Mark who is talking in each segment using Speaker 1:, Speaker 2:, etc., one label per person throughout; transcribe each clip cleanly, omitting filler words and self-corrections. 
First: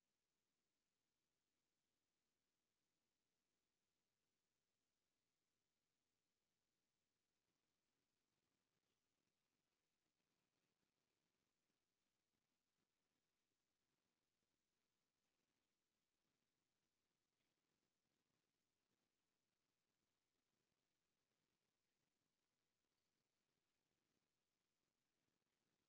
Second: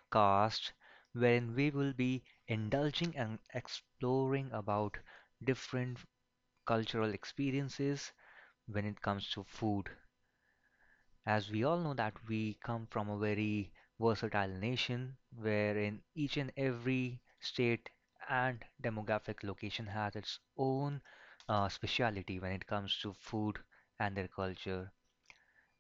Speaker 1: podcast, wherein we will be indulging and exploring about different cultural experiences when it comes to food. As we all know that we come from a very versatile nation, wherein each and every state and demographic location has its own speciality when it comes to food and their culture.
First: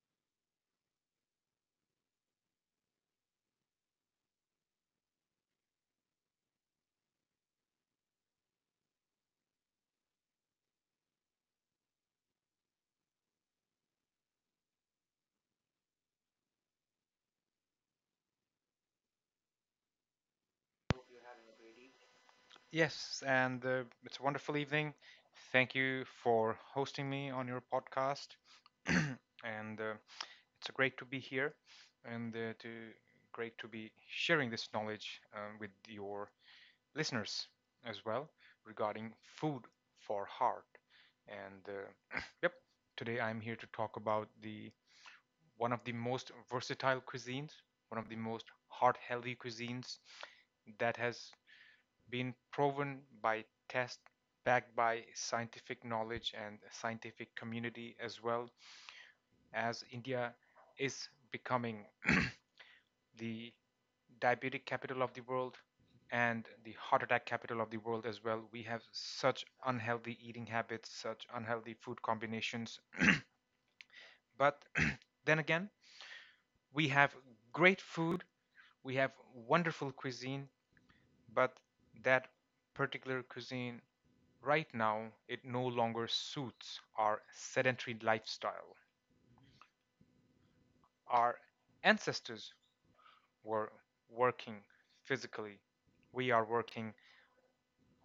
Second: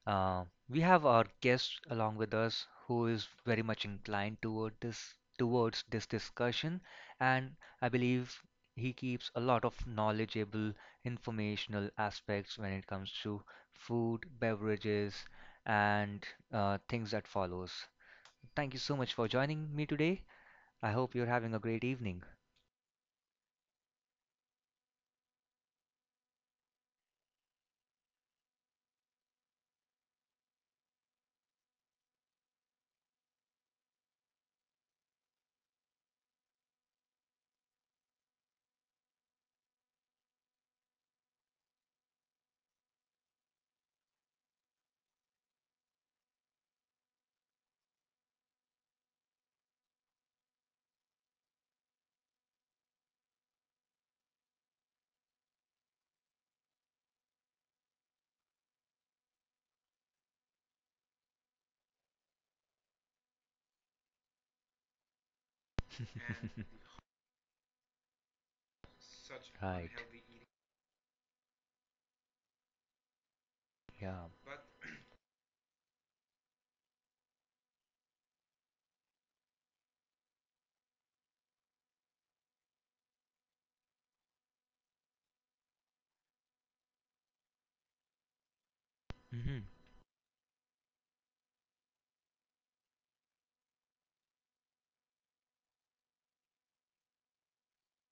Speaker 1: Uh, we have our guest along with us who is very much inclined towards this discussion, and I believe he keeps a lot of knowledgeable, informational aspects when it comes to food, beverages, and things that follows. Thank you so much for joining me today. I hope you're having a great evening.
Speaker 2: Yes, and it's a wonderful evening. Thank you for hosting me on your podcast. and it's great to be here and to great to be sharing this knowledge with your listeners as well regarding food for heart. And yep, today I'm here to talk about the one of the most versatile cuisines, one of the most heart-healthy cuisines that has been proven by tests backed by scientific knowledge and scientific community, as well as India is becoming the diabetic capital of the world and the heart attack capital of the world as well. We have such
Speaker 1: Right.
Speaker 2: unhealthy eating habits, such unhealthy food combinations.
Speaker 1: Yeah.
Speaker 2: But then again, we have great food, we have wonderful cuisine, but that particular cuisine right now, it no longer suits our sedentary lifestyle.
Speaker 1: Mm-hmm.
Speaker 2: Our ancestors were working physically. We are working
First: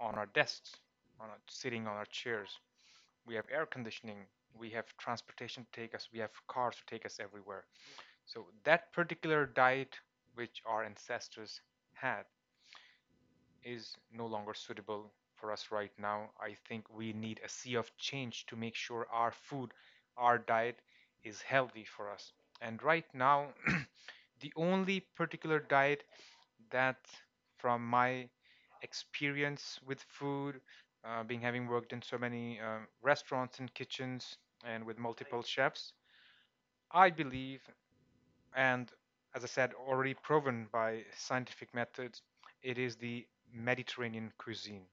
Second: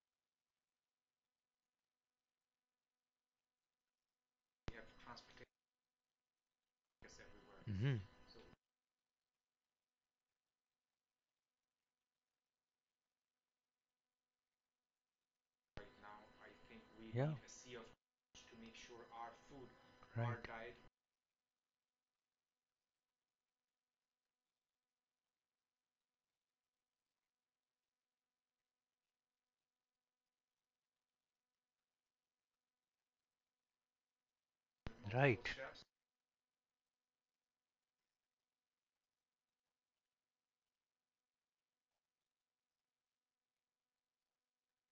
Speaker 2: on our desks, on our, sitting on our chairs. We have air conditioning. We have transportation to take us. We have cars to take us everywhere.
Speaker 1: Mm-hmm.
Speaker 2: So that particular diet which our ancestors had is no longer suitable for us right now. I think we
Speaker 1: Yeah.
Speaker 2: need a sea of change to make sure our food, our
Speaker 1: Right.
Speaker 2: diet is healthy for us. And right now, the only particular diet that, from my experience with food, being having worked in so many restaurants and kitchens and with multiple
Speaker 1: Right.
Speaker 2: chefs, I believe, and as I said, already proven by scientific methods, it is the Mediterranean cuisine.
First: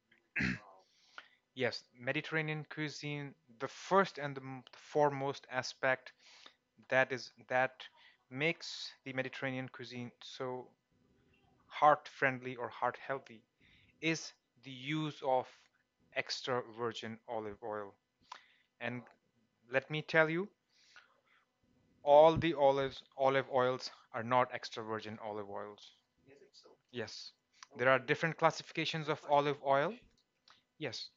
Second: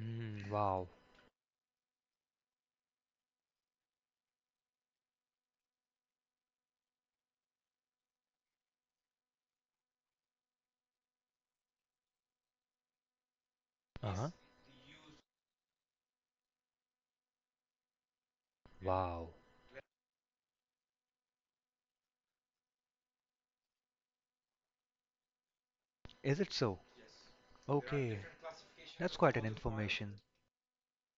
Speaker 1: Mm, wow.
Speaker 2: Yes, Mediterranean cuisine, the first and the foremost aspect that is that makes the Mediterranean cuisine so heart friendly or heart healthy is the use of extra virgin olive oil. And
Speaker 1: Wow.
Speaker 2: let me tell you, all the olives, olive oils are not extra virgin olive oils.
Speaker 1: Is it so?
Speaker 2: Yes, there are
Speaker 1: Okay.
Speaker 2: different classifications
Speaker 1: That's
Speaker 2: of
Speaker 1: quite an
Speaker 2: olive oil.
Speaker 1: information.
Speaker 2: Yes,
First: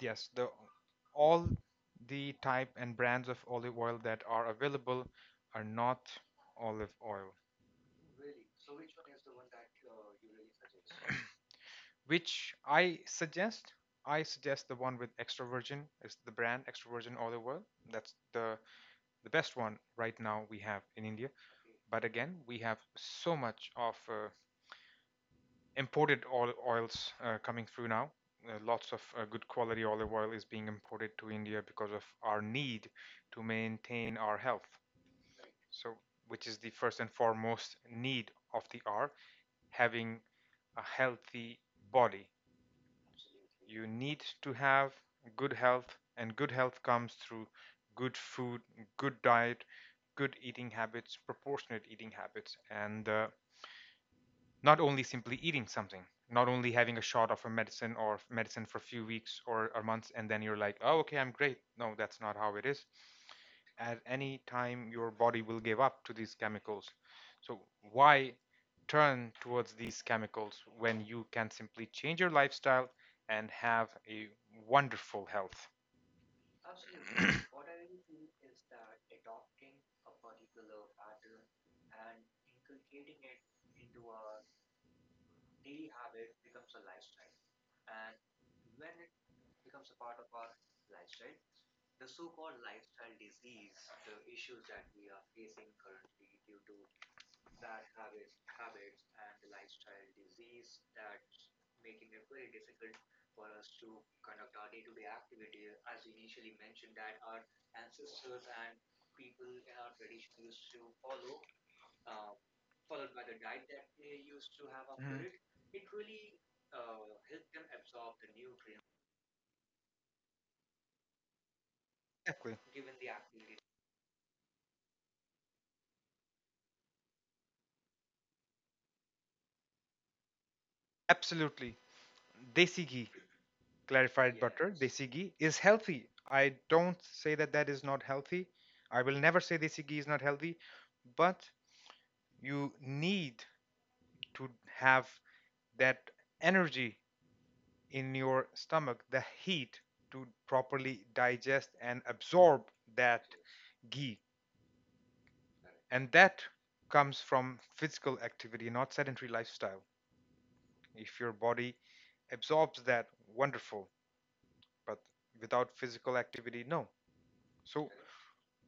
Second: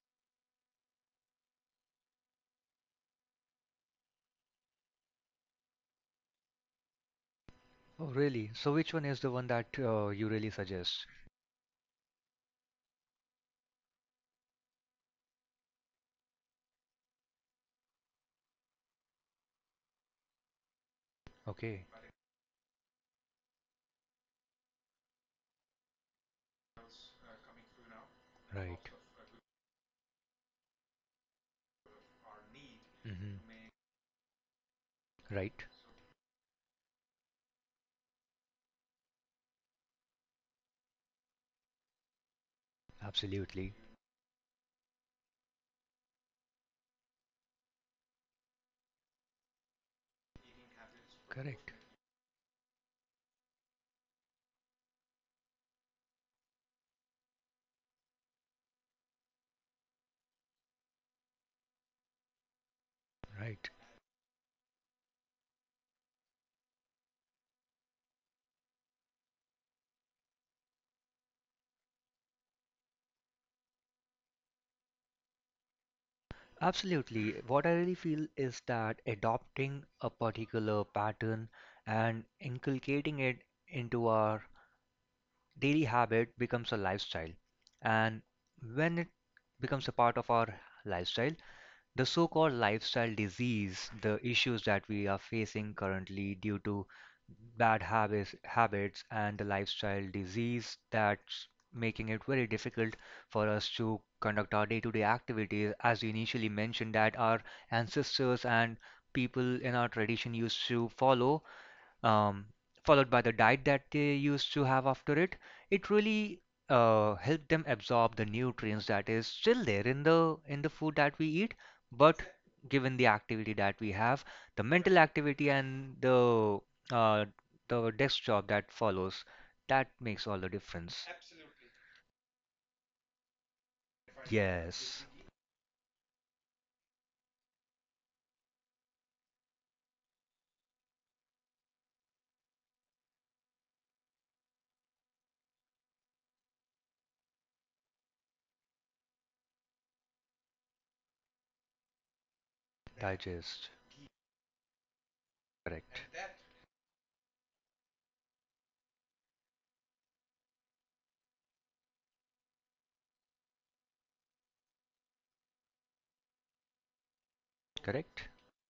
Speaker 2: Yes, the all the type and brands of olive oil that are available are not olive oil.
Speaker 1: Oh, really? So which one is the one that you really suggest?
Speaker 2: Which I suggest, I suggest the one with extra virgin is the brand extra virgin olive oil. That's the best one right now we have in India.
Speaker 1: Okay.
Speaker 2: But again, we have so much of imported oils coming through now.
Speaker 1: Right.
Speaker 2: Lots of good quality olive oil is being imported to India because of our need to
Speaker 1: Hmm.
Speaker 2: maintain our health.
Speaker 1: Right.
Speaker 2: So which is the first and foremost need of the art, having a healthy body,
Speaker 1: Absolutely.
Speaker 2: you need to have good health, and good health comes through good food, good diet, good eating habits,
Speaker 1: Correct.
Speaker 2: proportionate eating habits, and not only simply eating something, not only having a shot of a medicine or medicine for a few weeks or months, and then you're like, oh, okay, I'm great. No, that's not how it is.
Speaker 1: Right.
Speaker 2: At any time, your body will give up to these chemicals. So, why turn towards these chemicals when you can simply change your lifestyle and have a wonderful health?
Speaker 1: Absolutely. What I really feel is that adopting a particular pattern and inculcating it into our daily habit becomes a lifestyle. And when it becomes a part of our lifestyle, the so-called lifestyle disease, the issues that we are facing currently due to bad habits and the lifestyle disease that's making it very difficult for us to conduct our day-to-day activities. As you initially mentioned, that our ancestors and people in our tradition used to follow um, followed by the diet that they used to have after
Speaker 2: Mhm.
Speaker 1: it, it really helped them absorb the nutrients that is still there in the food that we eat, but
Speaker 2: Exactly.
Speaker 1: given the activity that we have, the mental activity and uh, the desk job that follows, that makes all the difference.
Speaker 2: Absolutely. Desi ghee, clarified butter,
Speaker 1: Yes,
Speaker 2: desi ghee, is healthy. I don't say that that is not healthy. I will never say desi ghee is not healthy, but you need to have that energy in your stomach, the heat to properly digest and absorb that
Speaker 1: digest.
Speaker 2: ghee.
Speaker 1: Correct.
Speaker 2: And that comes from physical activity, not sedentary lifestyle. If your body absorbs that, wonderful, but without physical activity, no. So
Speaker 1: Correct.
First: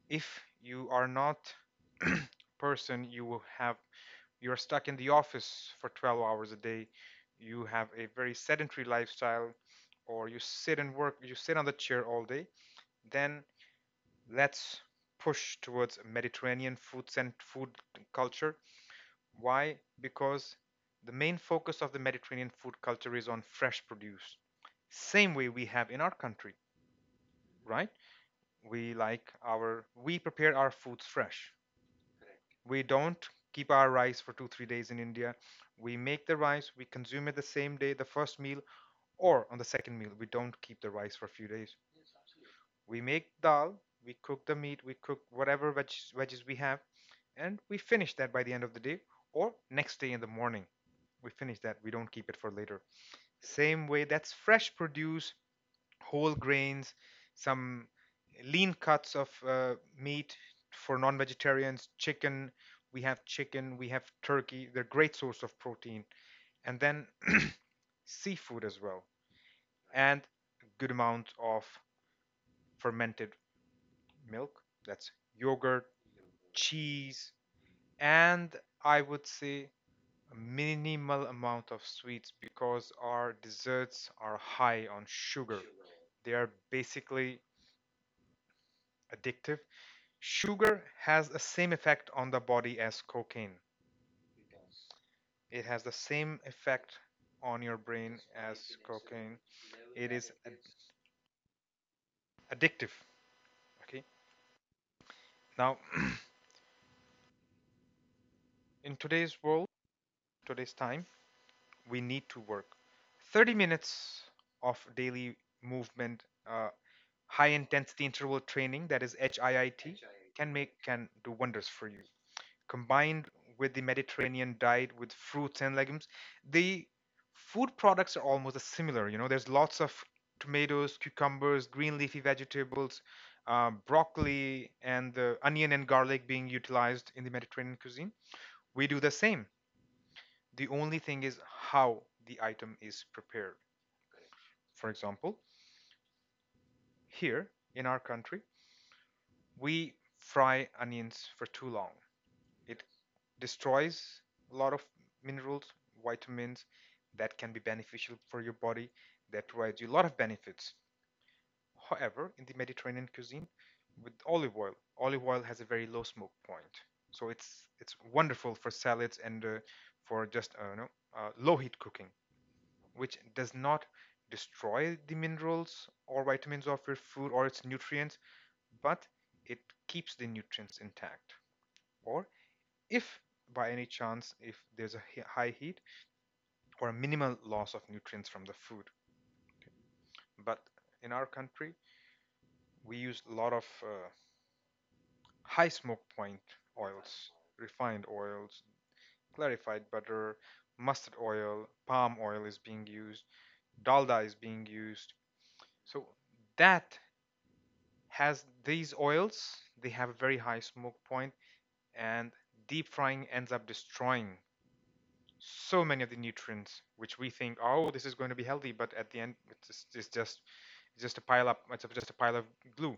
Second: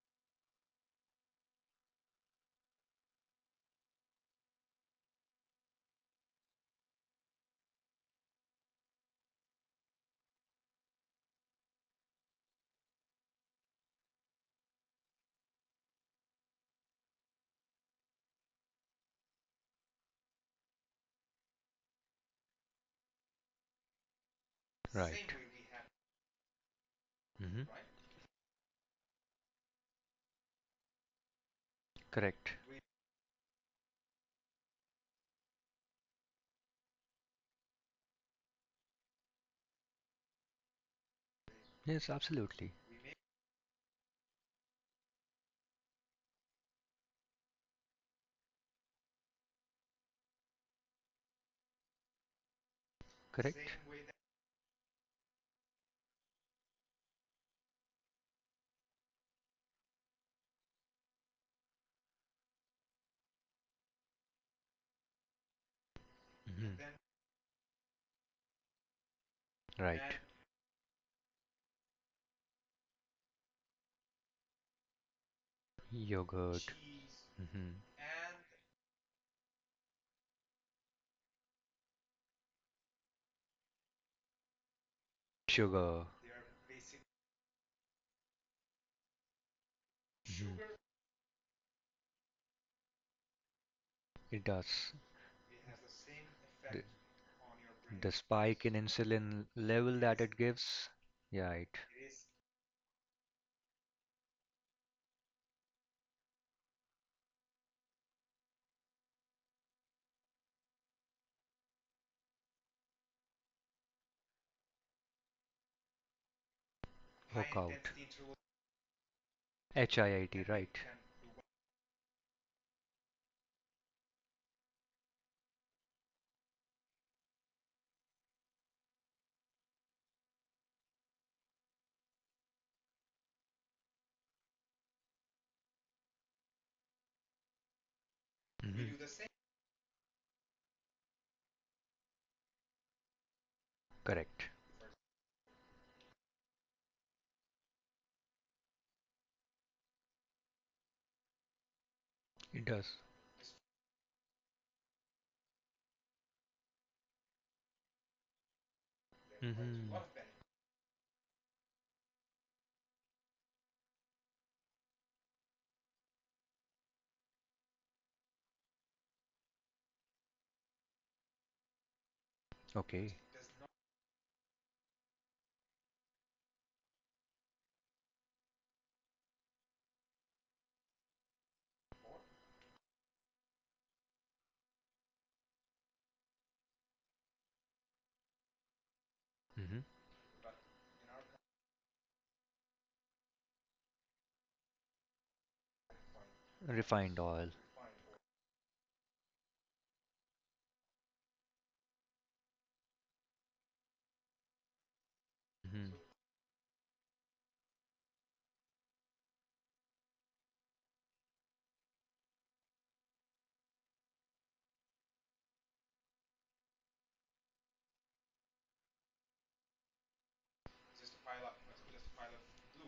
Speaker 2: if you are not person, you will have, you're stuck in the office for 12 hours a day, you have a very sedentary lifestyle, or you sit and work, you sit on the chair all day, then let's push towards Mediterranean food and food culture. Why? Because the main focus of the Mediterranean food culture is on fresh produce. Same
Speaker 1: Right.
Speaker 2: way we have in our country,
Speaker 1: Hmm.
Speaker 2: right? We like our, we prepare our foods fresh.
Speaker 1: Correct.
Speaker 2: We don't keep our rice for two, 3 days in India. We make the rice, we consume it the same day, the first meal, or on the second meal. We don't keep the rice for a few days.
Speaker 1: Yes, absolutely.
Speaker 2: We make dal, we cook the meat, we cook whatever veggies we have, and we finish that by the end of the day or next day in the morning. We finish that, we don't keep it for later.
Speaker 1: Correct.
Speaker 2: Same way, that's fresh produce, whole grains, some lean cuts of meat for non vegetarians, chicken. We have chicken, we have turkey. They're great source of protein.
Speaker 1: Hmm.
Speaker 2: And then seafood as well,
Speaker 1: Right.
Speaker 2: and a good amount of fermented milk. That's yogurt,
Speaker 1: Yogurt.
Speaker 2: cheese,
Speaker 1: Hmm.
Speaker 2: and I would say a minimal amount of sweets because our desserts are high on sugar.
Speaker 1: Sugar.
Speaker 2: They are basically addictive.
Speaker 1: Hmm.
Speaker 2: Sugar has the same effect on the body as cocaine.
Speaker 1: It does.
Speaker 2: It has the same
Speaker 1: The,
Speaker 2: effect on your
Speaker 1: the
Speaker 2: brain
Speaker 1: spike in
Speaker 2: as cocaine.
Speaker 1: insulin level
Speaker 2: It
Speaker 1: that
Speaker 2: is
Speaker 1: it
Speaker 2: ad-
Speaker 1: gives, yeah, it
Speaker 2: addictive. Okay. Now, in today's world, today's time, we need to work. 30 minutes of daily movement, uh, high
Speaker 1: work out.
Speaker 2: intensity interval training, that is HIIT,
Speaker 1: HIIT, right?
Speaker 2: can do wonders for you. Combined with the Mediterranean diet with fruits and legumes, the food products are almost similar. You know, there's lots of tomatoes, cucumbers, green leafy vegetables, broccoli, and the onion and garlic being utilized in the Mediterranean cuisine. We do the
Speaker 1: Hmm.
Speaker 2: same. The only thing is how the item is prepared.
Speaker 1: Correct.
Speaker 2: For example, here in our country, we fry onions for too long.
Speaker 1: It
Speaker 2: It
Speaker 1: does.
Speaker 2: destroys a lot of minerals, vitamins that can be beneficial for your body, that provides you a
Speaker 1: Hmm.
Speaker 2: lot of benefits. However, in the Mediterranean cuisine, with olive oil has a very low smoke point, so it's wonderful for salads and for just you know, low heat cooking,
Speaker 1: Okay.
Speaker 2: which does not destroy the minerals or vitamins of your food or its nutrients, but it keeps the nutrients intact, or if by any chance if there's a high heat or a minimal loss of nutrients from the food.
Speaker 1: Hmm.
Speaker 2: But in our country, we use a lot of high smoke point
Speaker 1: Refined
Speaker 2: oils,
Speaker 1: oil.
Speaker 2: refined oils, clarified butter, mustard oil, palm oil is being used, dalda is being used.
Speaker 1: Hmm.
Speaker 2: So that has these oils, they have a very high smoke point, and deep frying ends up destroying so many of the nutrients, which we think, oh, this is going to be healthy, but at the end it's just a pile up, it's just a pile of glue,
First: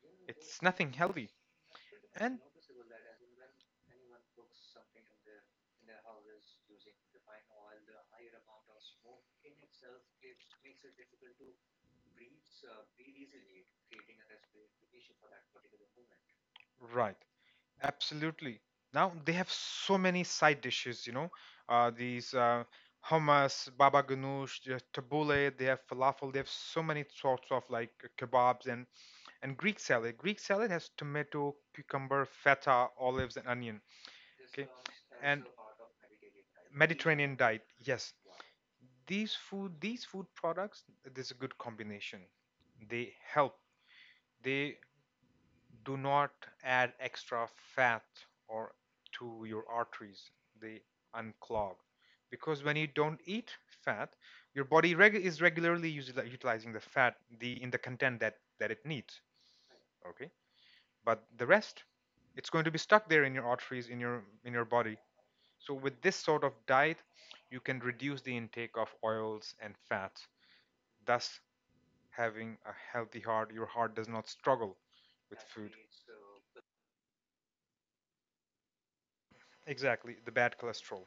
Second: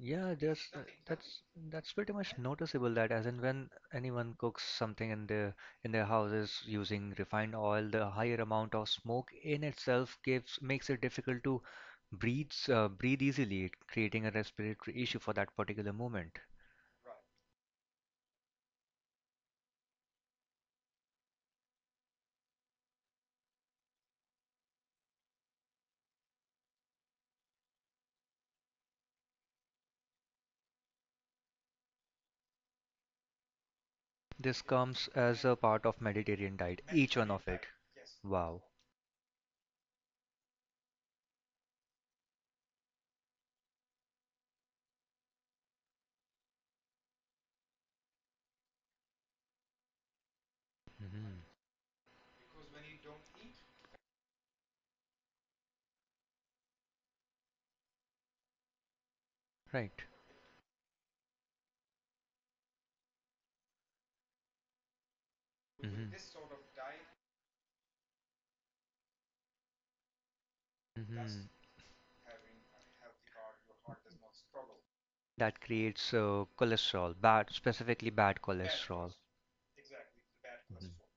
Speaker 1: Yeah,
Speaker 2: it's
Speaker 1: just
Speaker 2: nothing healthy
Speaker 1: that's that's pretty much
Speaker 2: and
Speaker 1: noticeable that as in when anyone cooks something in their houses using refined oil, the higher amount of smoke in itself gives makes it difficult to breathe easily, creating a respiratory issue for that particular moment.
Speaker 2: right, absolutely. Now they have so many side dishes, you know, these hummus, baba ganoush, they have tabbouleh, they have falafel, they have so many sorts of like kebabs and Greek salad. Greek salad has tomato, cucumber, feta, olives, and onion.
Speaker 1: This
Speaker 2: Okay,
Speaker 1: comes as a
Speaker 2: and
Speaker 1: part of Mediterranean diet, each one of
Speaker 2: Mediterranean
Speaker 1: it.
Speaker 2: diet, yes,
Speaker 1: Wow.
Speaker 2: these food products, this is a good combination, they help, they do not add extra fat or to your arteries, they
Speaker 1: Hmm.
Speaker 2: unclog, because when you don't eat fat, your body reg- is regularly like, utilizing the fat, the in the content that it needs,
Speaker 1: Right.
Speaker 2: okay, but the rest, it's going to be stuck there in your arteries, in your body. So, with
Speaker 1: Hmm.
Speaker 2: this sort of diet, you can reduce the intake of oils and fats, thus
Speaker 1: Hmm.
Speaker 2: having a healthy heart. Your heart does not struggle with
Speaker 1: That
Speaker 2: food.
Speaker 1: creates cholesterol, bad, specifically bad cholesterol.
Speaker 2: Exactly, the bad
Speaker 1: Mhm.
Speaker 2: cholesterol.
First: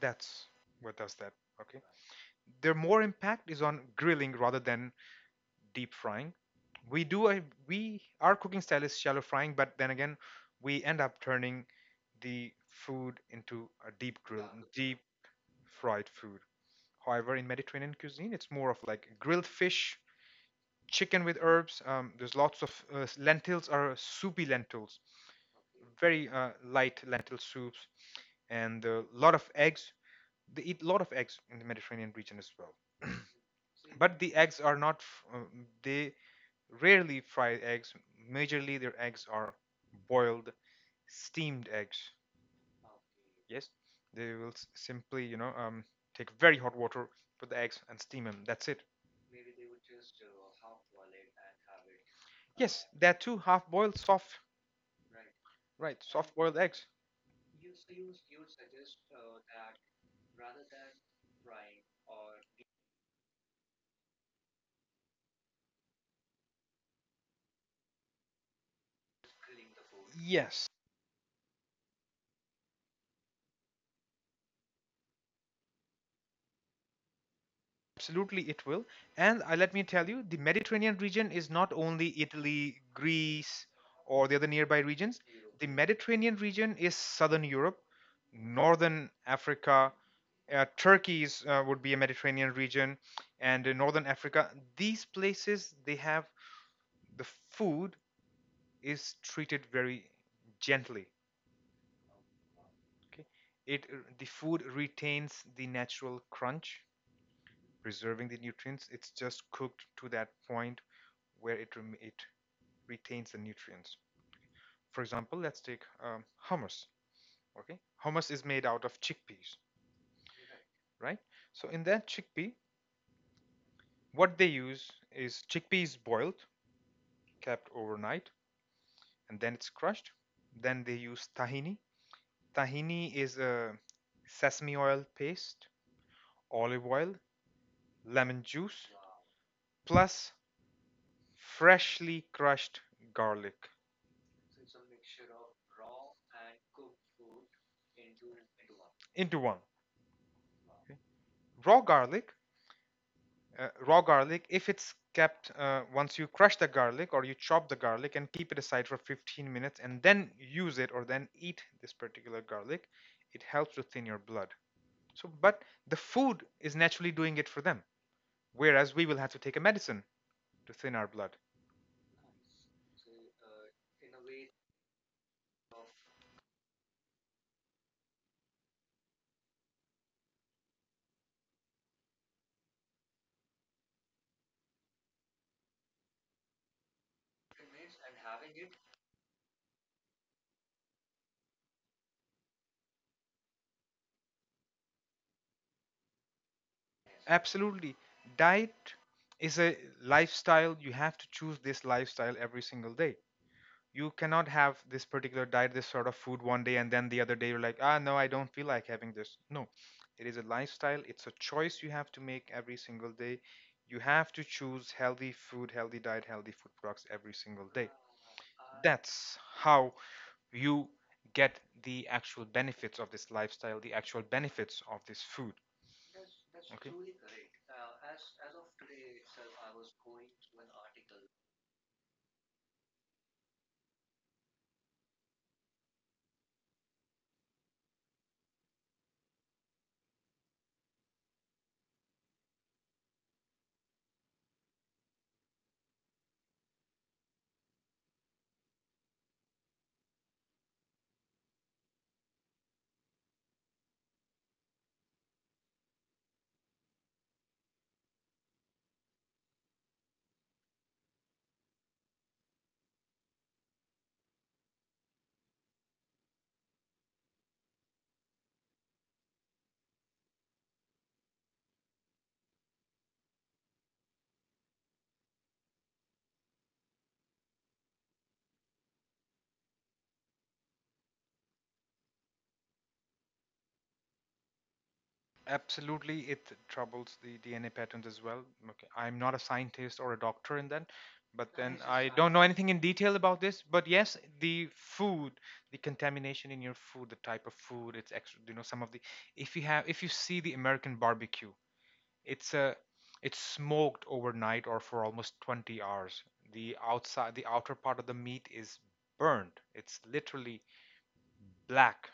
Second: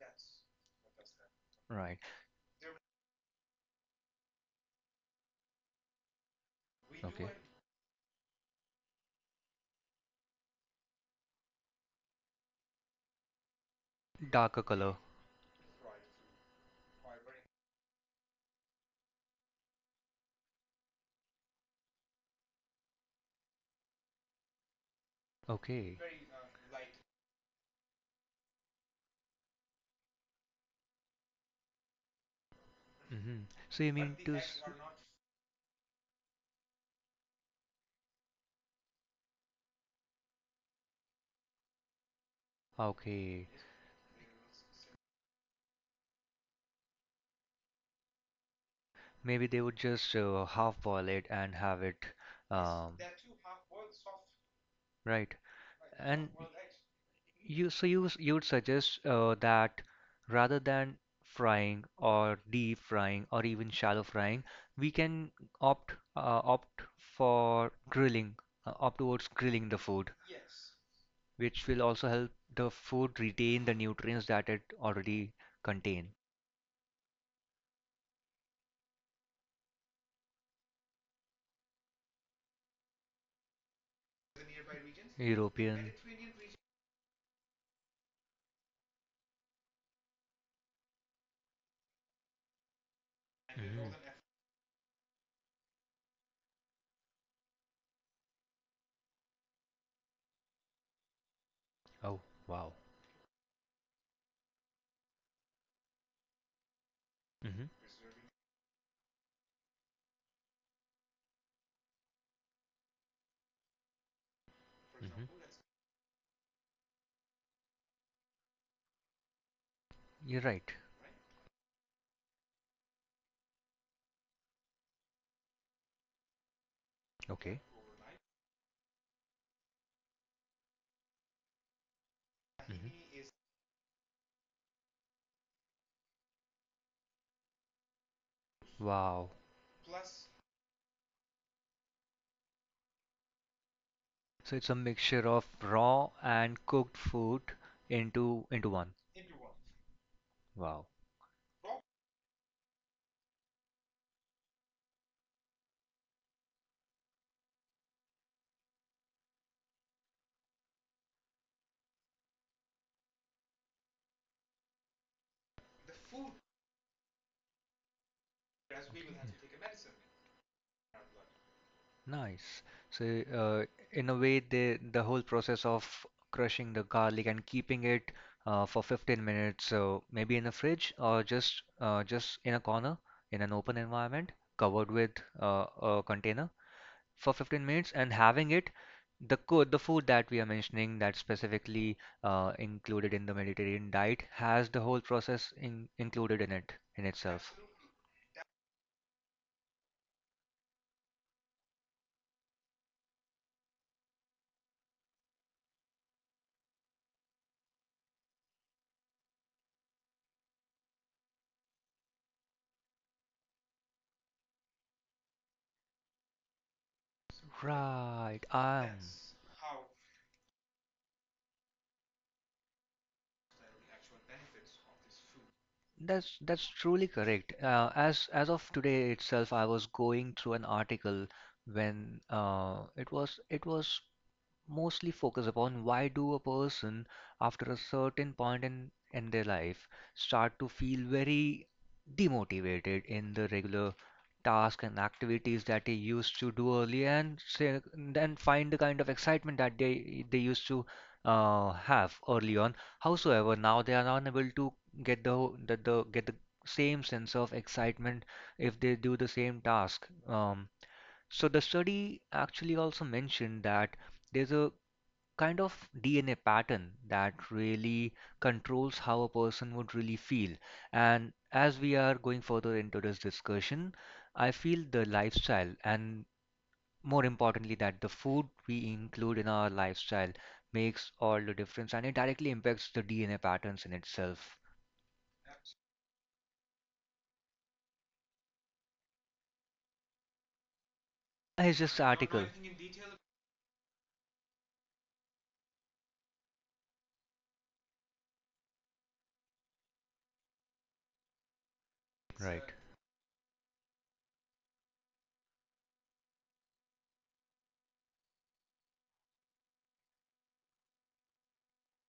Speaker 2: That's what does that. Okay.
Speaker 1: Right.
Speaker 2: Their more impact is on grilling rather than deep frying. We do a we, our cooking style is shallow frying, but then again, we end up turning the food into a deep grill,
Speaker 1: Darker color.
Speaker 2: deep fried food. However, in Mediterranean cuisine, it's more of like grilled fish, chicken with herbs. There's lots of lentils, are soupy lentils,
Speaker 1: Okay.
Speaker 2: very light lentil soups, and a lot of eggs. They eat a lot of eggs in the Mediterranean region as well.
Speaker 1: Hmm. So you
Speaker 2: But
Speaker 1: mean
Speaker 2: the
Speaker 1: to
Speaker 2: eggs
Speaker 1: s-.
Speaker 2: are not, they rarely fry eggs. Majorly, their eggs are boiled, steamed eggs.
Speaker 1: Okay.
Speaker 2: Yes, they will simply, you know, take very hot water, put the eggs, and steam them. That's it.
Speaker 1: Maybe they would just half boil it and have it
Speaker 2: Yes,
Speaker 1: um
Speaker 2: there are two half-boiled soft,
Speaker 1: right.
Speaker 2: right,
Speaker 1: And
Speaker 2: soft-boiled eggs.
Speaker 1: you so you s- you would suggest that rather than frying or deep frying or even shallow frying, we can opt for grilling, opt towards grilling the food.
Speaker 2: Yes,
Speaker 1: Which will also help the food retain the nutrients that it already contain.
Speaker 2: absolutely it will. And let me tell you, the Mediterranean region is not only Italy, Greece, or the other nearby regions. The
Speaker 1: European.
Speaker 2: Mediterranean region is southern Europe, northern Africa, Turkey's would be a Mediterranean region, and northern
Speaker 1: Mhm.
Speaker 2: Africa. These places, they have the food is treated very gently.
Speaker 1: Oh, wow.
Speaker 2: Okay. It the food retains the natural crunch,
Speaker 1: Hmm.
Speaker 2: preserving the nutrients. It's just cooked to that point where it retains the nutrients. For example, let's take hummus. Okay, hummus is made out of chickpeas,
Speaker 1: You're right.
Speaker 2: right? So in that chickpea, what they use is chickpeas boiled,
Speaker 1: Okay.
Speaker 2: kept overnight, and then it's crushed. Then they use tahini. Tahini
Speaker 1: Hmm.
Speaker 2: is a sesame oil paste, olive oil, lemon juice,
Speaker 1: Wow.
Speaker 2: plus freshly crushed garlic
Speaker 1: So it's a mixture of raw and cooked food into one.
Speaker 2: into one.
Speaker 1: Wow.
Speaker 2: Okay? Raw garlic, raw garlic, if it's kept once you crush the garlic or you chop the garlic and keep it aside for 15 minutes and then use it or then eat this particular garlic, it helps to thin your blood. So, but the food is naturally doing it for them, whereas we will have to take a medicine to thin our blood.
Speaker 1: Nice. So, in a way, they, the whole process of crushing the garlic and keeping it for 15 minutes, so maybe in the fridge or just in a corner in an open environment, covered with a container for 15 minutes, and having it the food that we are mentioning that's specifically included in, the Mediterranean diet has the whole process included in it in itself.
Speaker 2: Absolutely. Diet is a lifestyle. You have to choose this lifestyle every single day. You cannot have this particular diet, this sort of food one day, and then the other day you're like, ah, no, I don't feel like having this. No, it is a lifestyle, it's a choice you have to make every single day. You have to choose healthy food, healthy diet, healthy food products every single day.
Speaker 1: Right.
Speaker 2: That's how you get the actual benefits of this lifestyle, the actual benefits of this food.
Speaker 1: That's
Speaker 2: Okay.
Speaker 1: truly correct. As of today itself, I was going through an article when it was mostly focus upon why do a person after a certain point in their life start to feel very demotivated in the regular tasks and activities that they used to do earlier and say, then find the kind of excitement that they used to have early on howsoever now they are unable to get the get the same sense of excitement if they do the same task so the study actually also mentioned that there's a kind of DNA pattern that really controls how a person would really feel. And as we are going further into this discussion, I feel the lifestyle and more importantly that the food we include in our lifestyle makes all the difference and it directly impacts the DNA patterns in itself.
Speaker 2: Absolutely, it troubles the DNA patterns as well. Okay, I'm not a scientist or a doctor in that, but then
Speaker 1: It's just
Speaker 2: I don't know
Speaker 1: article,
Speaker 2: anything in detail about this. But yes, the food, the contamination in your food, the type of food, it's extra. You know, some of the if you see the American barbecue, it's
Speaker 1: right?
Speaker 2: a it's smoked overnight or for almost 20 hours. The outer part of the meat is burned. It's literally black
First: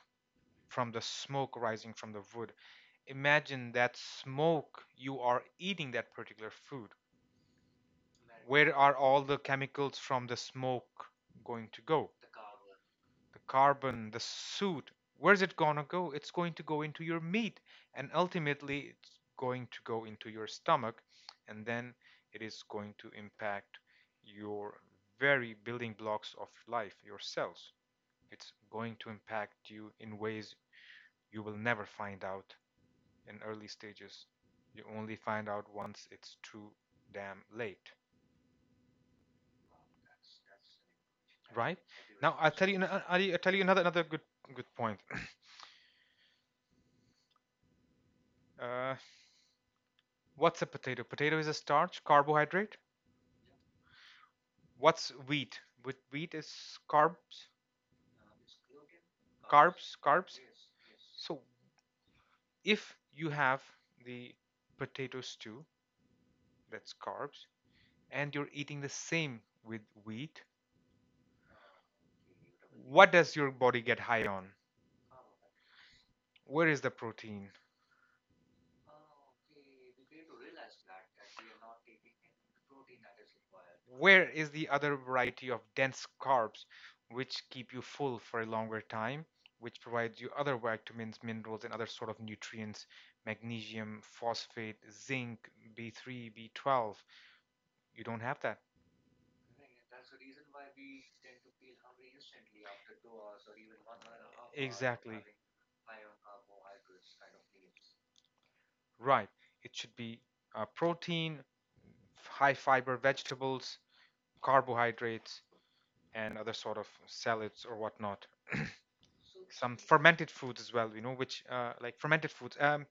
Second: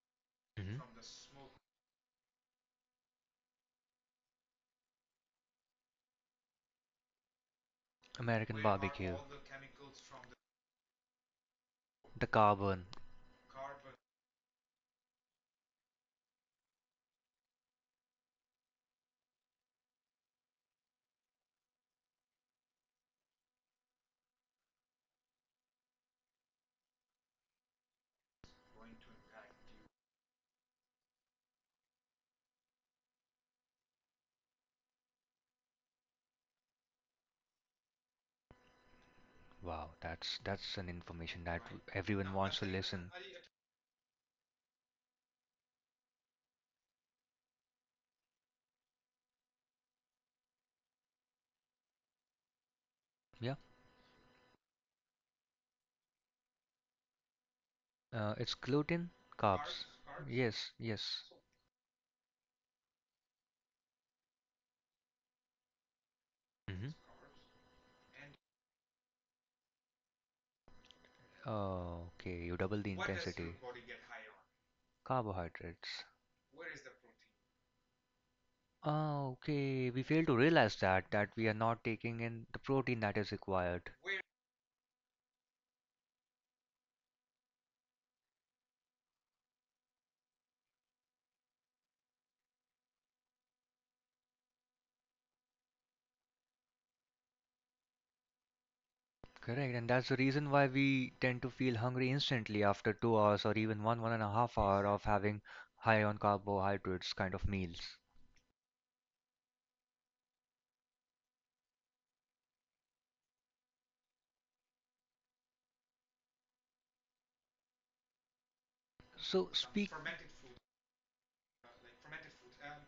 Speaker 1: Mhm.
Speaker 2: from the smoke rising from the wood. Imagine that smoke, you are eating that particular food.
Speaker 1: American
Speaker 2: Where are
Speaker 1: barbecue.
Speaker 2: all the chemicals from the smoke going to go?
Speaker 1: The carbon.
Speaker 2: The carbon, the soot, where's it gonna go? It's going to go into your meat, and ultimately, it's going to go into your stomach, and then it is going to impact your very building blocks of life, your cells. It's going to impact you in ways you will never find out in early stages. You only find out once it's too damn late,
Speaker 1: Wow, that's an information that
Speaker 2: right?
Speaker 1: everyone
Speaker 2: Now I'll
Speaker 1: wants to
Speaker 2: tell you.
Speaker 1: listen.
Speaker 2: I'll tell you another good point. Uh, what's a potato? Potato is a starch, carbohydrate.
Speaker 1: Yeah.
Speaker 2: What's wheat? With wheat is carbs,
Speaker 1: It's gluten, carbs. Carbs,
Speaker 2: carbs,
Speaker 1: carbs.
Speaker 2: carbs.
Speaker 1: Yes, yes.
Speaker 2: So if you have the potato stew, that's
Speaker 1: Hmm.
Speaker 2: carbs, and you're eating the same with wheat,
Speaker 1: Okay, you double the. What
Speaker 2: what
Speaker 1: does your
Speaker 2: does your
Speaker 1: intensity.
Speaker 2: body
Speaker 1: Body
Speaker 2: get
Speaker 1: get?
Speaker 2: high on?
Speaker 1: Carbohydrates.
Speaker 2: Where is the protein?
Speaker 1: Oh, okay. We fail to realize that that we are not taking in the protein that is required.
Speaker 2: Where is the other variety of dense carbs which keep you full for a longer time, which provides you other vitamins, minerals, and other sort of nutrients, magnesium, phosphate, zinc, B3, B12? You don't have that.
Speaker 1: Correct, and that's
Speaker 2: That's
Speaker 1: the
Speaker 2: the reason
Speaker 1: reason why
Speaker 2: why we
Speaker 1: we tend
Speaker 2: tend
Speaker 1: to
Speaker 2: to feel
Speaker 1: feel hungry
Speaker 2: hungry instantly
Speaker 1: instantly
Speaker 2: after
Speaker 1: after
Speaker 2: two
Speaker 1: two
Speaker 2: hours
Speaker 1: hours or
Speaker 2: or even
Speaker 1: even
Speaker 2: one
Speaker 1: one
Speaker 2: hour.
Speaker 1: and
Speaker 2: and a
Speaker 1: a
Speaker 2: half hour
Speaker 1: half
Speaker 2: of
Speaker 1: hour of
Speaker 2: Exactly. having.
Speaker 1: having high on carbohydrates kind of meals.
Speaker 2: Right. It should be protein, high fiber vegetables, carbohydrates, and other sort of salads or whatnot.
Speaker 1: So Some
Speaker 2: Some
Speaker 1: speak fermented
Speaker 2: fermented foods
Speaker 1: food,
Speaker 2: as well, you know, which like fermented foods,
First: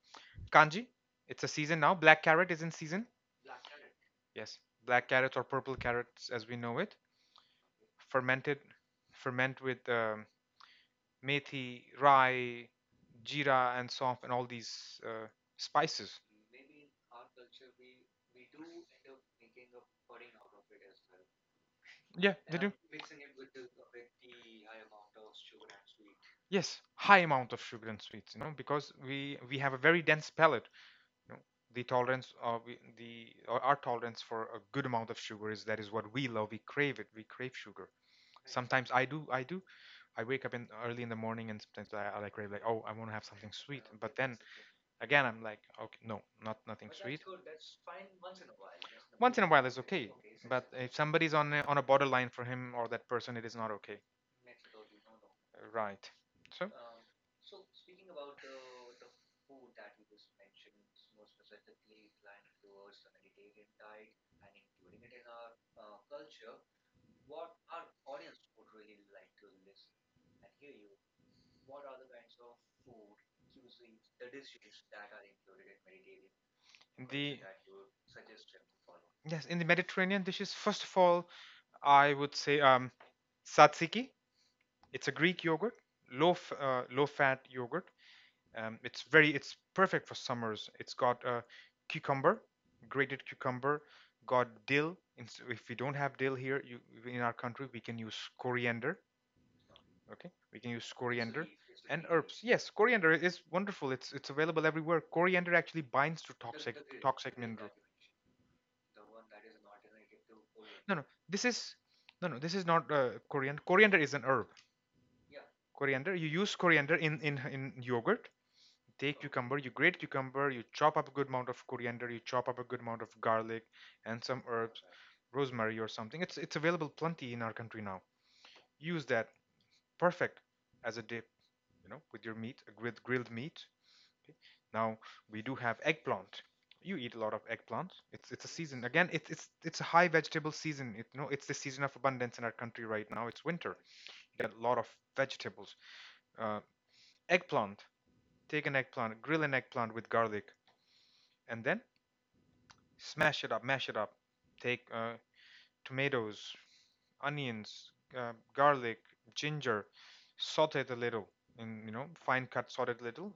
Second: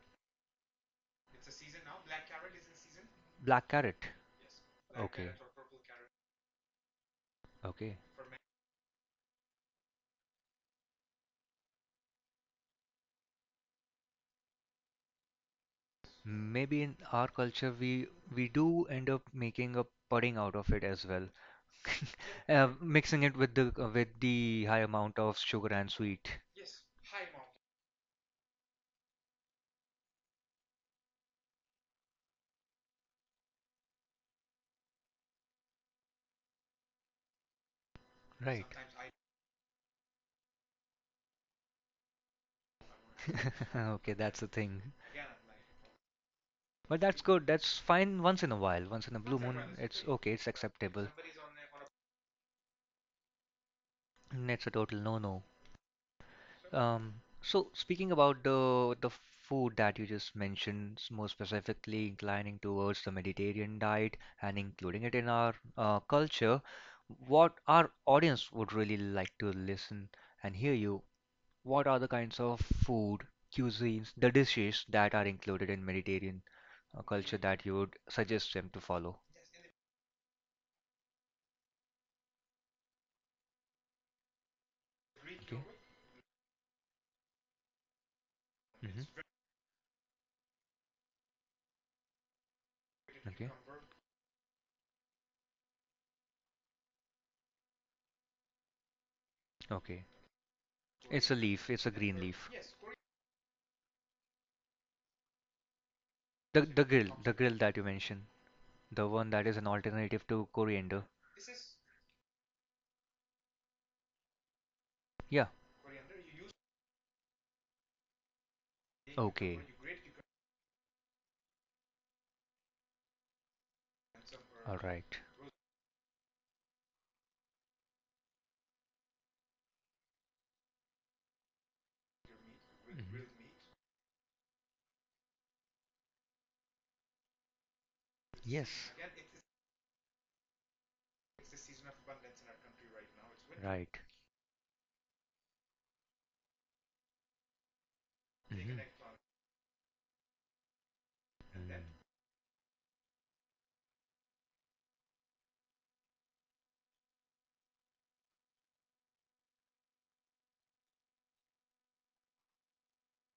Speaker 2: kanji. It's a season now, black carrot is in season.
Speaker 1: black carrot.
Speaker 2: Yes,
Speaker 1: Black.
Speaker 2: black
Speaker 1: Okay.
Speaker 2: carrots
Speaker 1: Carrot
Speaker 2: or
Speaker 1: or
Speaker 2: purple
Speaker 1: purple carrot.
Speaker 2: carrots as we know it.
Speaker 1: Okay.
Speaker 2: Fermented, ferment with methi, rye, jeera, and soft and all these spices.
Speaker 1: Maybe
Speaker 2: Maybe in
Speaker 1: in
Speaker 2: our
Speaker 1: our
Speaker 2: culture,
Speaker 1: culture
Speaker 2: we
Speaker 1: we we
Speaker 2: do
Speaker 1: do
Speaker 2: end
Speaker 1: end
Speaker 2: up
Speaker 1: up
Speaker 2: making
Speaker 1: making
Speaker 2: a
Speaker 1: a
Speaker 2: pudding
Speaker 1: pudding
Speaker 2: out
Speaker 1: out
Speaker 2: of
Speaker 1: of
Speaker 2: it
Speaker 1: it
Speaker 2: as
Speaker 1: as
Speaker 2: well.
Speaker 1: well,
Speaker 2: Yeah, they And do I'm mixing
Speaker 1: mixing
Speaker 2: it
Speaker 1: it with
Speaker 2: with the
Speaker 1: the with the high amount of
Speaker 2: sugar.
Speaker 1: sugar and sweet,
Speaker 2: Yes, high amount of sugar and sweets, you know, because we have a very dense palate, you know, the tolerance of the or our tolerance for a good amount of sugar is that is what we love, we crave it, we crave sugar.
Speaker 1: right?
Speaker 2: Sometimes I wake up in early in the morning and sometimes I like crave like, oh, I want to have something sweet,
Speaker 1: Okay,
Speaker 2: but then
Speaker 1: that's the thing.
Speaker 2: again I'm like, okay, no, not nothing
Speaker 1: But that's
Speaker 2: sweet.
Speaker 1: good. That's fine once in a while. Once in a blue
Speaker 2: Once in a
Speaker 1: moon,
Speaker 2: while is
Speaker 1: it's
Speaker 2: okay,
Speaker 1: okay. It's
Speaker 2: but if
Speaker 1: acceptable.
Speaker 2: somebody's on on a borderline for him or that person, it is not okay,
Speaker 1: Mm. It's a total no-no.
Speaker 2: right? so
Speaker 1: Um, so speaking about the food that you just mentioned, s- more specifically inclining towards the Mediterranean diet and including it in our culture, what our audience would really like to listen and hear you, what are the kinds of food, cuisines, the dishes that are included in Mediterranean culture
Speaker 2: the
Speaker 1: that you would suggest them to follow?
Speaker 2: yes in the Mediterranean dishes, first of all, I would say tzatziki. It's a Greek
Speaker 1: Okay.
Speaker 2: yogurt, low fat yogurt. It's
Speaker 1: Hmm.
Speaker 2: very it's perfect for summers. It's got cucumber, grated
Speaker 1: Okay.
Speaker 2: cucumber, got dill. If we don't have dill here, you, in our country, we can use coriander.
Speaker 1: Okay.
Speaker 2: Okay, we can use
Speaker 1: It's a
Speaker 2: coriander
Speaker 1: leaf. It's a
Speaker 2: and
Speaker 1: green
Speaker 2: herbs.
Speaker 1: leaf.
Speaker 2: Yes, coriander is wonderful. It's available everywhere. Coriander actually binds to
Speaker 1: The the grill, the
Speaker 2: toxic
Speaker 1: grill
Speaker 2: mineral.
Speaker 1: that you mentioned. The one that is an alternative to
Speaker 2: No,
Speaker 1: coriander.
Speaker 2: no. This is no, no. This is not coriander. Coriander is an herb.
Speaker 1: Yeah.
Speaker 2: Coriander. You use coriander in yogurt. Take cucumber.
Speaker 1: Okay.
Speaker 2: You grate cucumber. You chop up a good amount of coriander. You chop up a good amount of garlic and some
Speaker 1: All
Speaker 2: herbs,
Speaker 1: right.
Speaker 2: okay, rosemary or something. It's available plenty in our country now. Use that. Perfect as a dip. You know, with your meat, with
Speaker 1: Mhm.
Speaker 2: grilled meat. Okay. Now we do have eggplant. You eat a lot of eggplant. It's a
Speaker 1: Yes.
Speaker 2: season again. It's a high vegetable season. It, you know, it's the season of abundance in our country right now. It's winter.
Speaker 1: Right.
Speaker 2: You get a lot of vegetables. Uh, eggplant. Take an
Speaker 1: Mhm.
Speaker 2: eggplant, grill an eggplant with garlic, and then
Speaker 1: Mm.
Speaker 2: smash it up, mash it up. Take tomatoes, onions, garlic, ginger, saute it a little and, you know, fine cut, sauteed little,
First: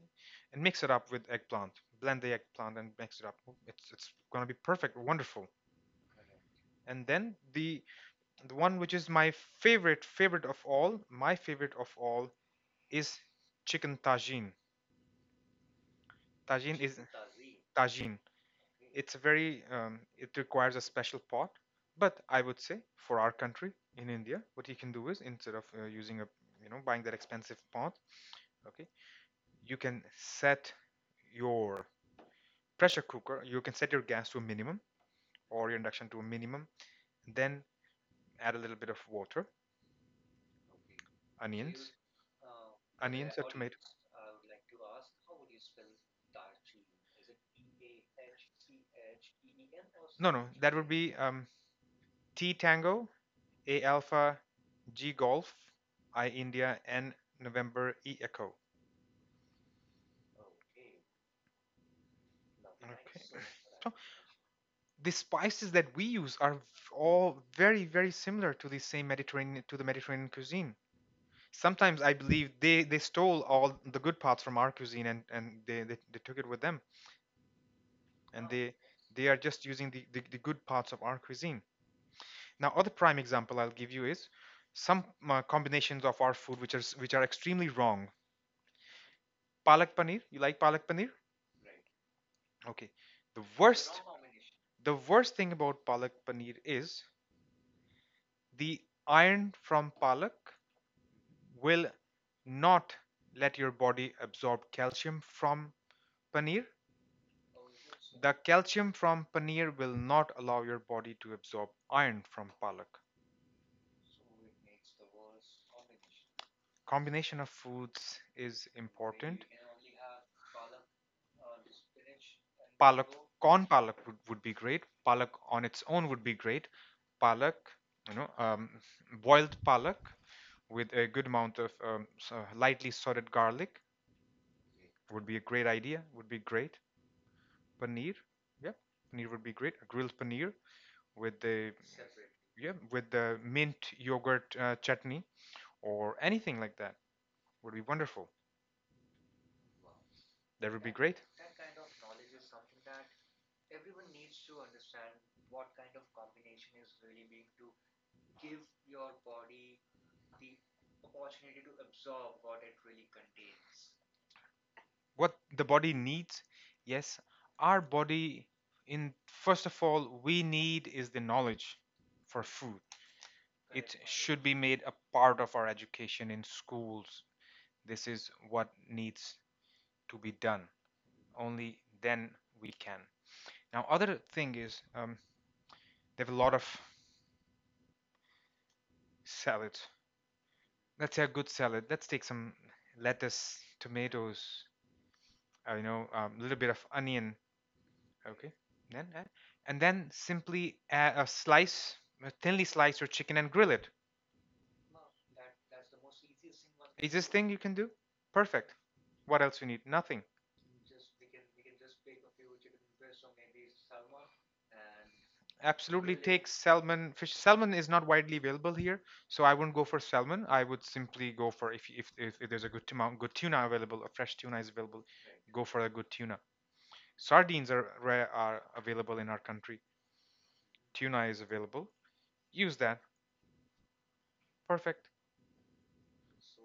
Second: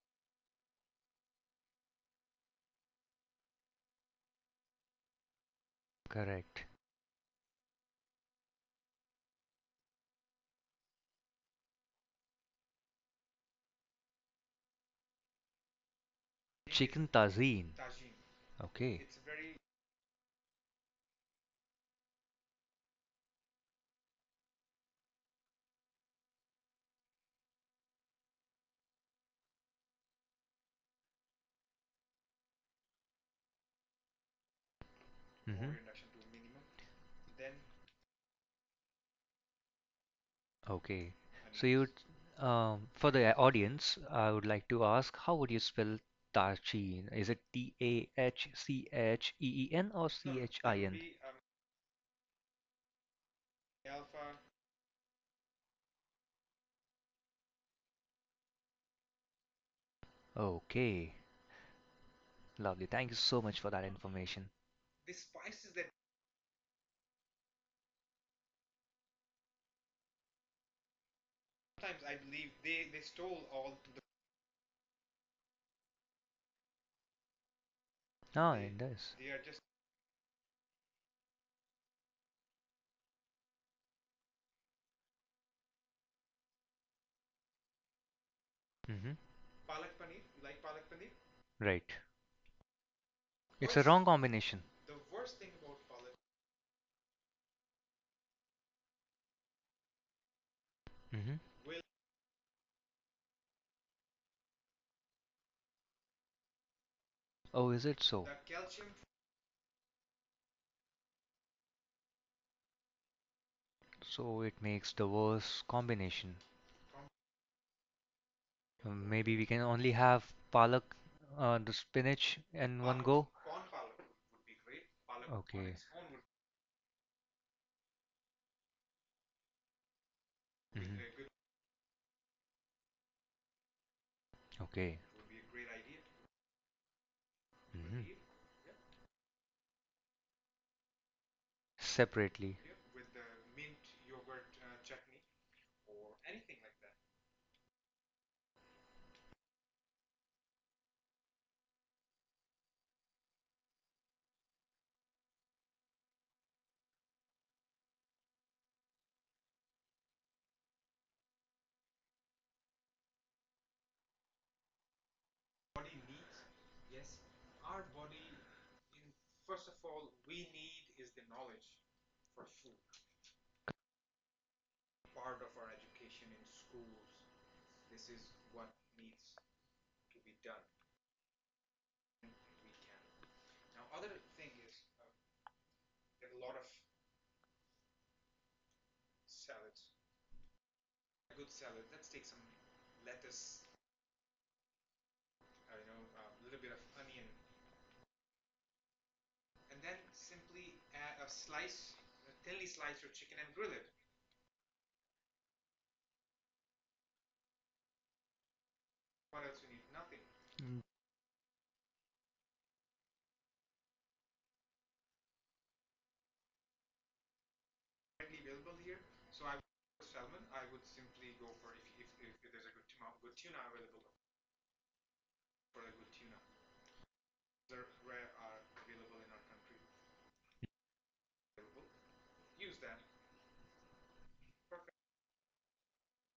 Speaker 2: and mix it up with eggplant. Blend the eggplant and mix it up. It's gonna be perfect, wonderful.
Speaker 1: Correct.
Speaker 2: And then the one which is my favorite, my favorite of all is chicken tagine. Tagine is
Speaker 1: Chicken tagine.
Speaker 2: tagine.
Speaker 1: Okay.
Speaker 2: It's a very it requires a special pot, but I would say for our country in India what you can do is instead of using a, you know, buying that expensive pot, okay, you can set your pressure cooker, you can set your gas to a minimum or your
Speaker 1: Mhm.
Speaker 2: induction to a minimum, then add a little bit of water,
Speaker 1: Okay. So
Speaker 2: onions,
Speaker 1: you, for
Speaker 2: onions
Speaker 1: the
Speaker 2: or tomatoes.
Speaker 1: audience, I would like to ask, how would you spell tagine? Is it Tahcheen or
Speaker 2: No, no,
Speaker 1: C H
Speaker 2: that
Speaker 1: I
Speaker 2: would
Speaker 1: N?
Speaker 2: be T Tango, A Alpha, G Golf, I India, N November, E Echo.
Speaker 1: Okay. Lovely. Thank you so
Speaker 2: Okay.
Speaker 1: much for that
Speaker 2: So
Speaker 1: information.
Speaker 2: the spices that we use are all very, very similar to the Mediterranean cuisine. Sometimes I believe they stole all the good parts from our cuisine, and, they took it with them.
Speaker 1: Oh,
Speaker 2: And
Speaker 1: it
Speaker 2: they
Speaker 1: does.
Speaker 2: they are just using the good parts of our cuisine. Now, other prime example I'll give you is some combinations of our food which are extremely wrong.
Speaker 1: Mm-hmm.
Speaker 2: Palak paneer. You like palak paneer?
Speaker 1: Right.
Speaker 2: Okay. The
Speaker 1: It's a
Speaker 2: worst,
Speaker 1: wrong combination.
Speaker 2: the worst thing about palak paneer is the iron from palak
Speaker 1: Mm-hmm.
Speaker 2: will not let your body absorb calcium from paneer.
Speaker 1: Oh, is it
Speaker 2: The
Speaker 1: so?
Speaker 2: calcium from paneer will not allow your body to absorb iron from palak.
Speaker 1: So it makes the worst combination.
Speaker 2: Combination of foods is important.
Speaker 1: Maybe we can only have palak, the spinach in
Speaker 2: Palak,
Speaker 1: one go.
Speaker 2: corn palak would be great.
Speaker 1: Would.
Speaker 2: Palak on its
Speaker 1: Okay.
Speaker 2: own would be great. Palak, you know, boiled palak with a good
Speaker 1: Mm-hmm.
Speaker 2: amount of so lightly sorted garlic would
Speaker 1: Okay.
Speaker 2: be a great idea. Would be great. Paneer,
Speaker 1: Mm-hmm.
Speaker 2: yeah, paneer would be great. A grilled paneer with the, yeah,
Speaker 1: Separately.
Speaker 2: with the mint yogurt chutney or anything like that would be wonderful. That would be great. What the body needs, yes, our body, in first of all we need is the knowledge for food. It should be made a part of our education in schools. This is what needs to be done. Only then we can. Now, other thing is, they have a lot of salads. Let's say a good salad. Let's take some lettuce, tomatoes, you know, a little bit of onion. Okay. Then add, and then simply add a slice, thinly slice your chicken and grill it. Easiest thing you can do. Perfect. What else you need? Nothing.
Speaker 1: Mm.
Speaker 2: Absolutely take salmon. Fish salmon is not widely available here, so I wouldn't go for salmon. I would simply go for if there's a good tuna available, a fresh tuna is available. Go for a good tuna. Sardines are rare, are available in our country. Tuna is available. Use that. Perfect.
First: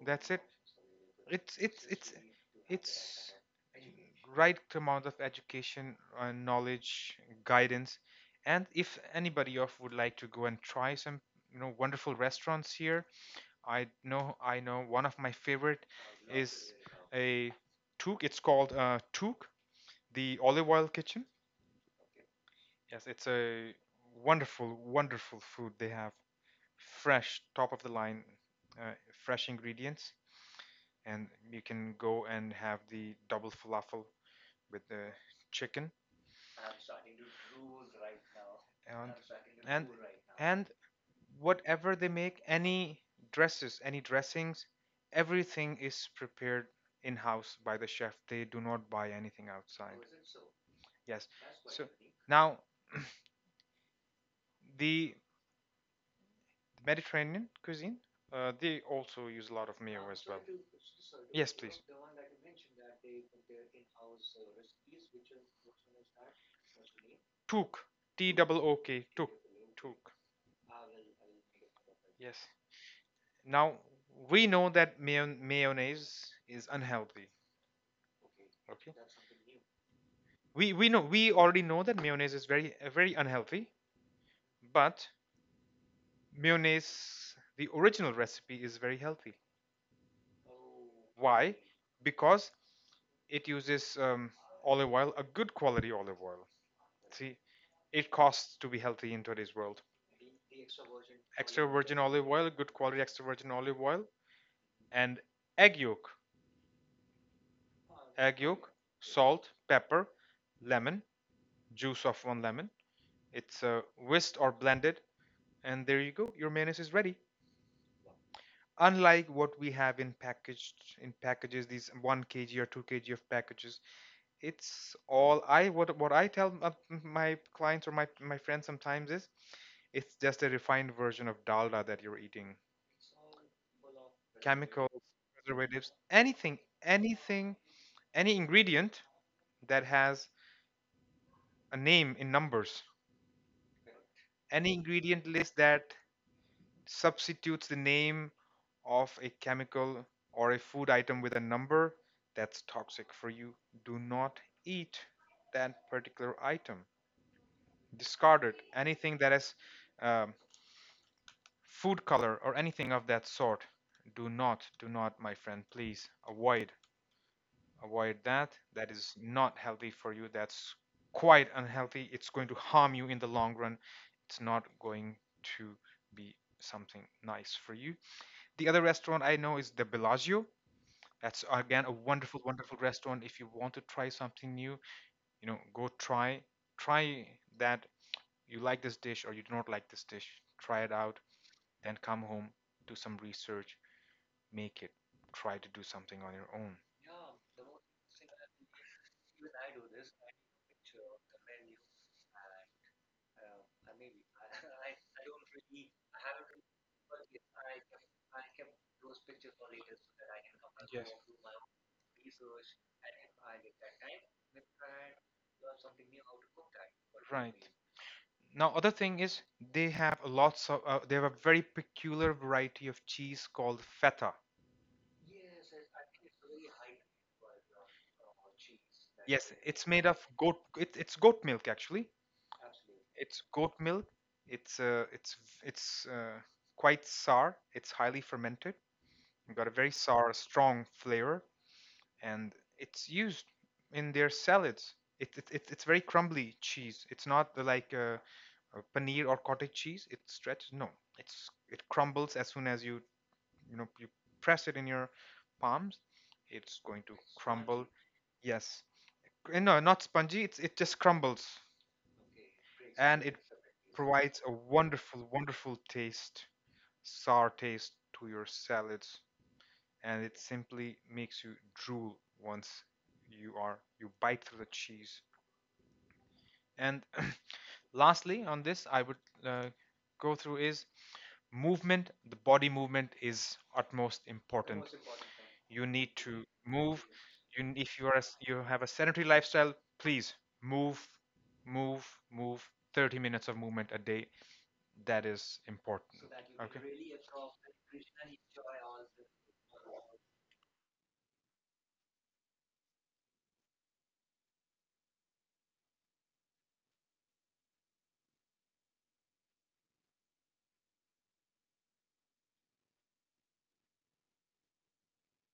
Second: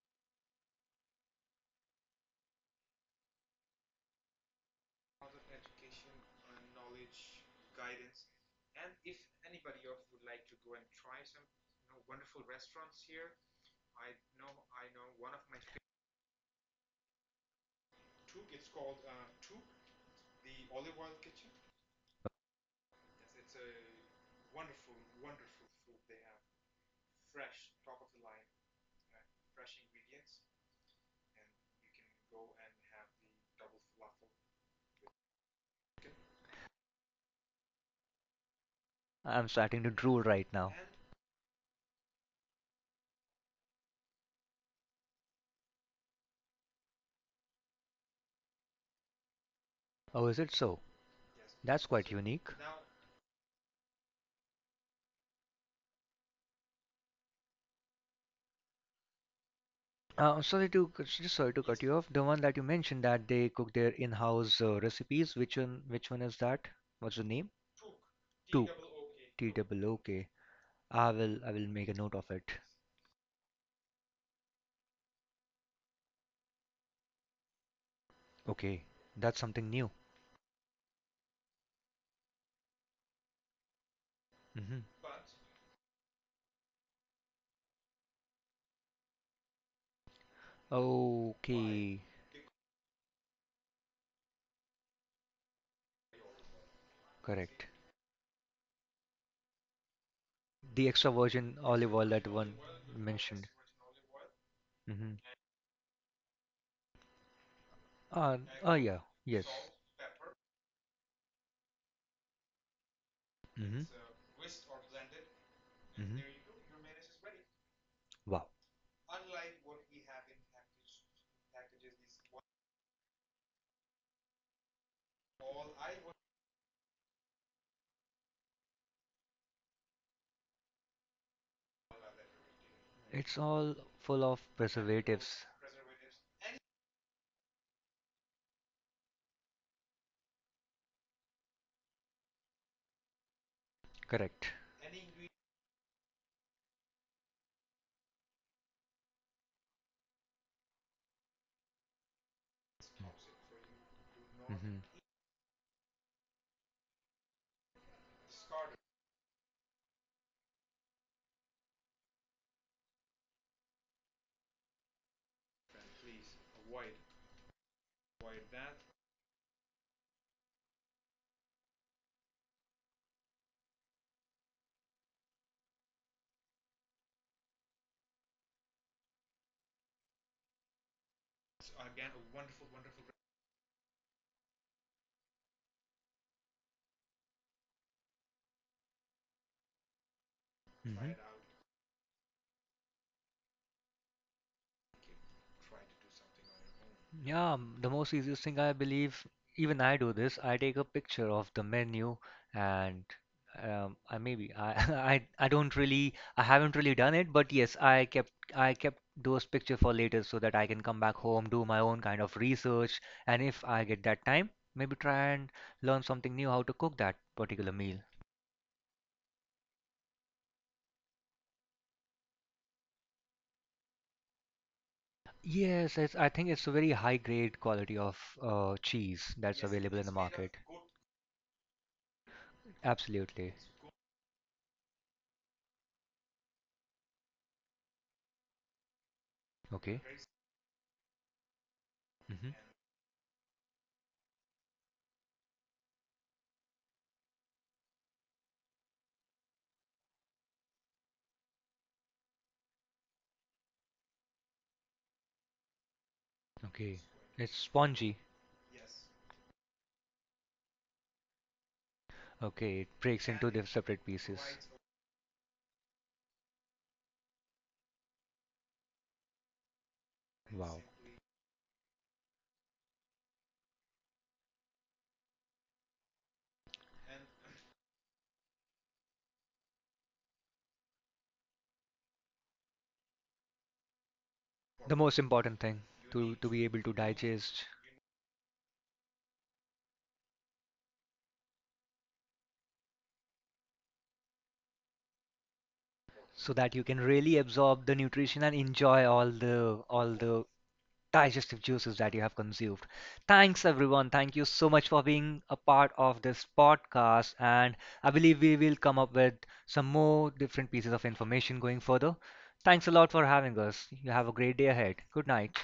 Speaker 2: That's it. It's it's it's it's right amount of education and knowledge, guidance, and if anybody of would like to go and try some, you know, wonderful restaurants here, I know, one of my favorite is a Took. It's called Took, the olive oil kitchen. Yes, it's a wonderful, wonderful food they have. Fresh, top of the line, uh, fresh ingredients, and you can go and have the double falafel with the chicken, and
Speaker 1: I'm starting
Speaker 2: and
Speaker 1: to drool right
Speaker 2: and
Speaker 1: now.
Speaker 2: whatever they make, any dresses any dressings, everything is prepared in house by the chef. They do not buy anything outside. Oh, is it
Speaker 1: Oh, is
Speaker 2: so?
Speaker 1: it so?
Speaker 2: Yes.
Speaker 1: That's
Speaker 2: So
Speaker 1: quite so unique.
Speaker 2: now the Mediterranean cuisine, they also use a lot of mayo as
Speaker 1: Uh,
Speaker 2: well.
Speaker 1: sorry to just sorry
Speaker 2: Yes,
Speaker 1: to
Speaker 2: please.
Speaker 1: cut you off. The one that you mentioned that they cook their in-house recipes. Which one? Which one is that? What's the name?
Speaker 2: Took. T double
Speaker 1: Two.
Speaker 2: O K. Took.
Speaker 1: T double.
Speaker 2: Took.
Speaker 1: Okay. I will make a note of
Speaker 2: Yes.
Speaker 1: it.
Speaker 2: Now we know that mayonnaise is unhealthy.
Speaker 1: Okay,
Speaker 2: Okay.
Speaker 1: that's something new.
Speaker 2: We know we already know that mayonnaise is very very unhealthy,
Speaker 1: Hmm.
Speaker 2: but mayonnaise the original recipe is very healthy. Why?
Speaker 1: Okay,
Speaker 2: Because it uses olive oil, a good quality olive oil. See,
Speaker 1: correct.
Speaker 2: it costs to be healthy in today's world. The Extra
Speaker 1: The extra
Speaker 2: virgin
Speaker 1: virgin
Speaker 2: Extra olive
Speaker 1: olive
Speaker 2: virgin
Speaker 1: oil that
Speaker 2: olive oil,
Speaker 1: one
Speaker 2: good quality extra
Speaker 1: mentioned.
Speaker 2: virgin olive oil,
Speaker 1: Mm-hmm.
Speaker 2: and egg yolk,
Speaker 1: Uh,
Speaker 2: egg yolk,
Speaker 1: oh yeah, yes.
Speaker 2: salt, pepper, lemon, juice of one lemon. It's whisked or blended, and there
Speaker 1: Mm-hmm.
Speaker 2: you
Speaker 1: Mm-hmm.
Speaker 2: go. Your mayonnaise is ready.
Speaker 1: Wow.
Speaker 2: Unlike what we have in packaged, in packages, these one kg or two kg of packages, it's all I what I tell my clients or my friends sometimes is it's just a refined version of dalda that you're eating.
Speaker 1: It's all full of
Speaker 2: Chemicals,
Speaker 1: preservatives.
Speaker 2: preservatives, anything, anything, any ingredient that has a name in numbers,
Speaker 1: Correct.
Speaker 2: any ingredient list that substitutes the name of a chemical or a food item with a number, that's toxic for you. Do not
Speaker 1: Hmm.
Speaker 2: eat that particular item. Discarded anything that has um, food color or anything of that sort. Do not, my friend, please avoid, that that is not healthy for you. That's quite unhealthy, it's going to harm you in the long run. It's not going to be something nice for you. The other restaurant I know is the Bellagio. That's again a wonderful, wonderful restaurant. If you want to try something new, you know, go try, try that. You like this dish or you do not like this dish. Try it
Speaker 1: Hmm.
Speaker 2: out, then come home, do some research, make it. Try to do something on your own.
Speaker 1: Yeah, the most easiest thing I believe, even I do this, I take a picture of the menu and I maybe I, I don't really I haven't really done it, but yes, I kept those picture for later so that I can come back
Speaker 2: Yes.
Speaker 1: home, do my own kind of research, and if I get that time, maybe try and learn something new how to cook that particular
Speaker 2: Right.
Speaker 1: meal.
Speaker 2: Now, other thing is they have a lots of they have a very peculiar variety of cheese called feta.
Speaker 1: Yes, it's, I think it's a very high grade quality of cheese that's
Speaker 2: Yes,
Speaker 1: available
Speaker 2: it's
Speaker 1: in the
Speaker 2: made of
Speaker 1: market.
Speaker 2: goat. It's goat milk actually.
Speaker 1: Absolutely.
Speaker 2: It's goat milk. It's uh, it's it's quite sour. It's highly fermented. You've got a
Speaker 1: Okay.
Speaker 2: very sour, strong flavor.
Speaker 1: Hmm.
Speaker 2: And it's used in their salads. It it's very crumbly cheese. It's not the like a paneer or cottage cheese. It stretches. No, it crumbles as soon as you, you know, you press it in your palms. It's
Speaker 1: Okay.
Speaker 2: going to
Speaker 1: It's
Speaker 2: crumble.
Speaker 1: spongy.
Speaker 2: Yes. No, not spongy. It's it just crumbles,
Speaker 1: Okay, it breaks
Speaker 2: and it
Speaker 1: into the separate
Speaker 2: provides a
Speaker 1: pieces.
Speaker 2: wonderful, wonderful taste, sour taste to your salads, and it
Speaker 1: Wow.
Speaker 2: simply makes you drool once you bite through the cheese. And lastly, on this, I would uh, go through is movement. The body movement is utmost important.
Speaker 1: The
Speaker 2: Most
Speaker 1: most
Speaker 2: important.
Speaker 1: important thing
Speaker 2: You need
Speaker 1: to
Speaker 2: to
Speaker 1: to be able to
Speaker 2: move.
Speaker 1: digest
Speaker 2: You if you are a s you have a sedentary lifestyle, please move, move, move. 30 minutes of movement a day. That is important. So that
Speaker 1: so
Speaker 2: you
Speaker 1: that you
Speaker 2: okay.
Speaker 1: can
Speaker 2: Really
Speaker 1: really
Speaker 2: absorb
Speaker 1: absorb the
Speaker 2: and
Speaker 1: nutrition and
Speaker 2: enjoy
Speaker 1: enjoy all the all
Speaker 2: all
Speaker 1: the digestive juices that you have consumed. Thanks, everyone. Thank you so much for being a part of this podcast. And I believe we will come up with some more different pieces of information going further. Thanks a lot for having us. You have a great day ahead. Good night.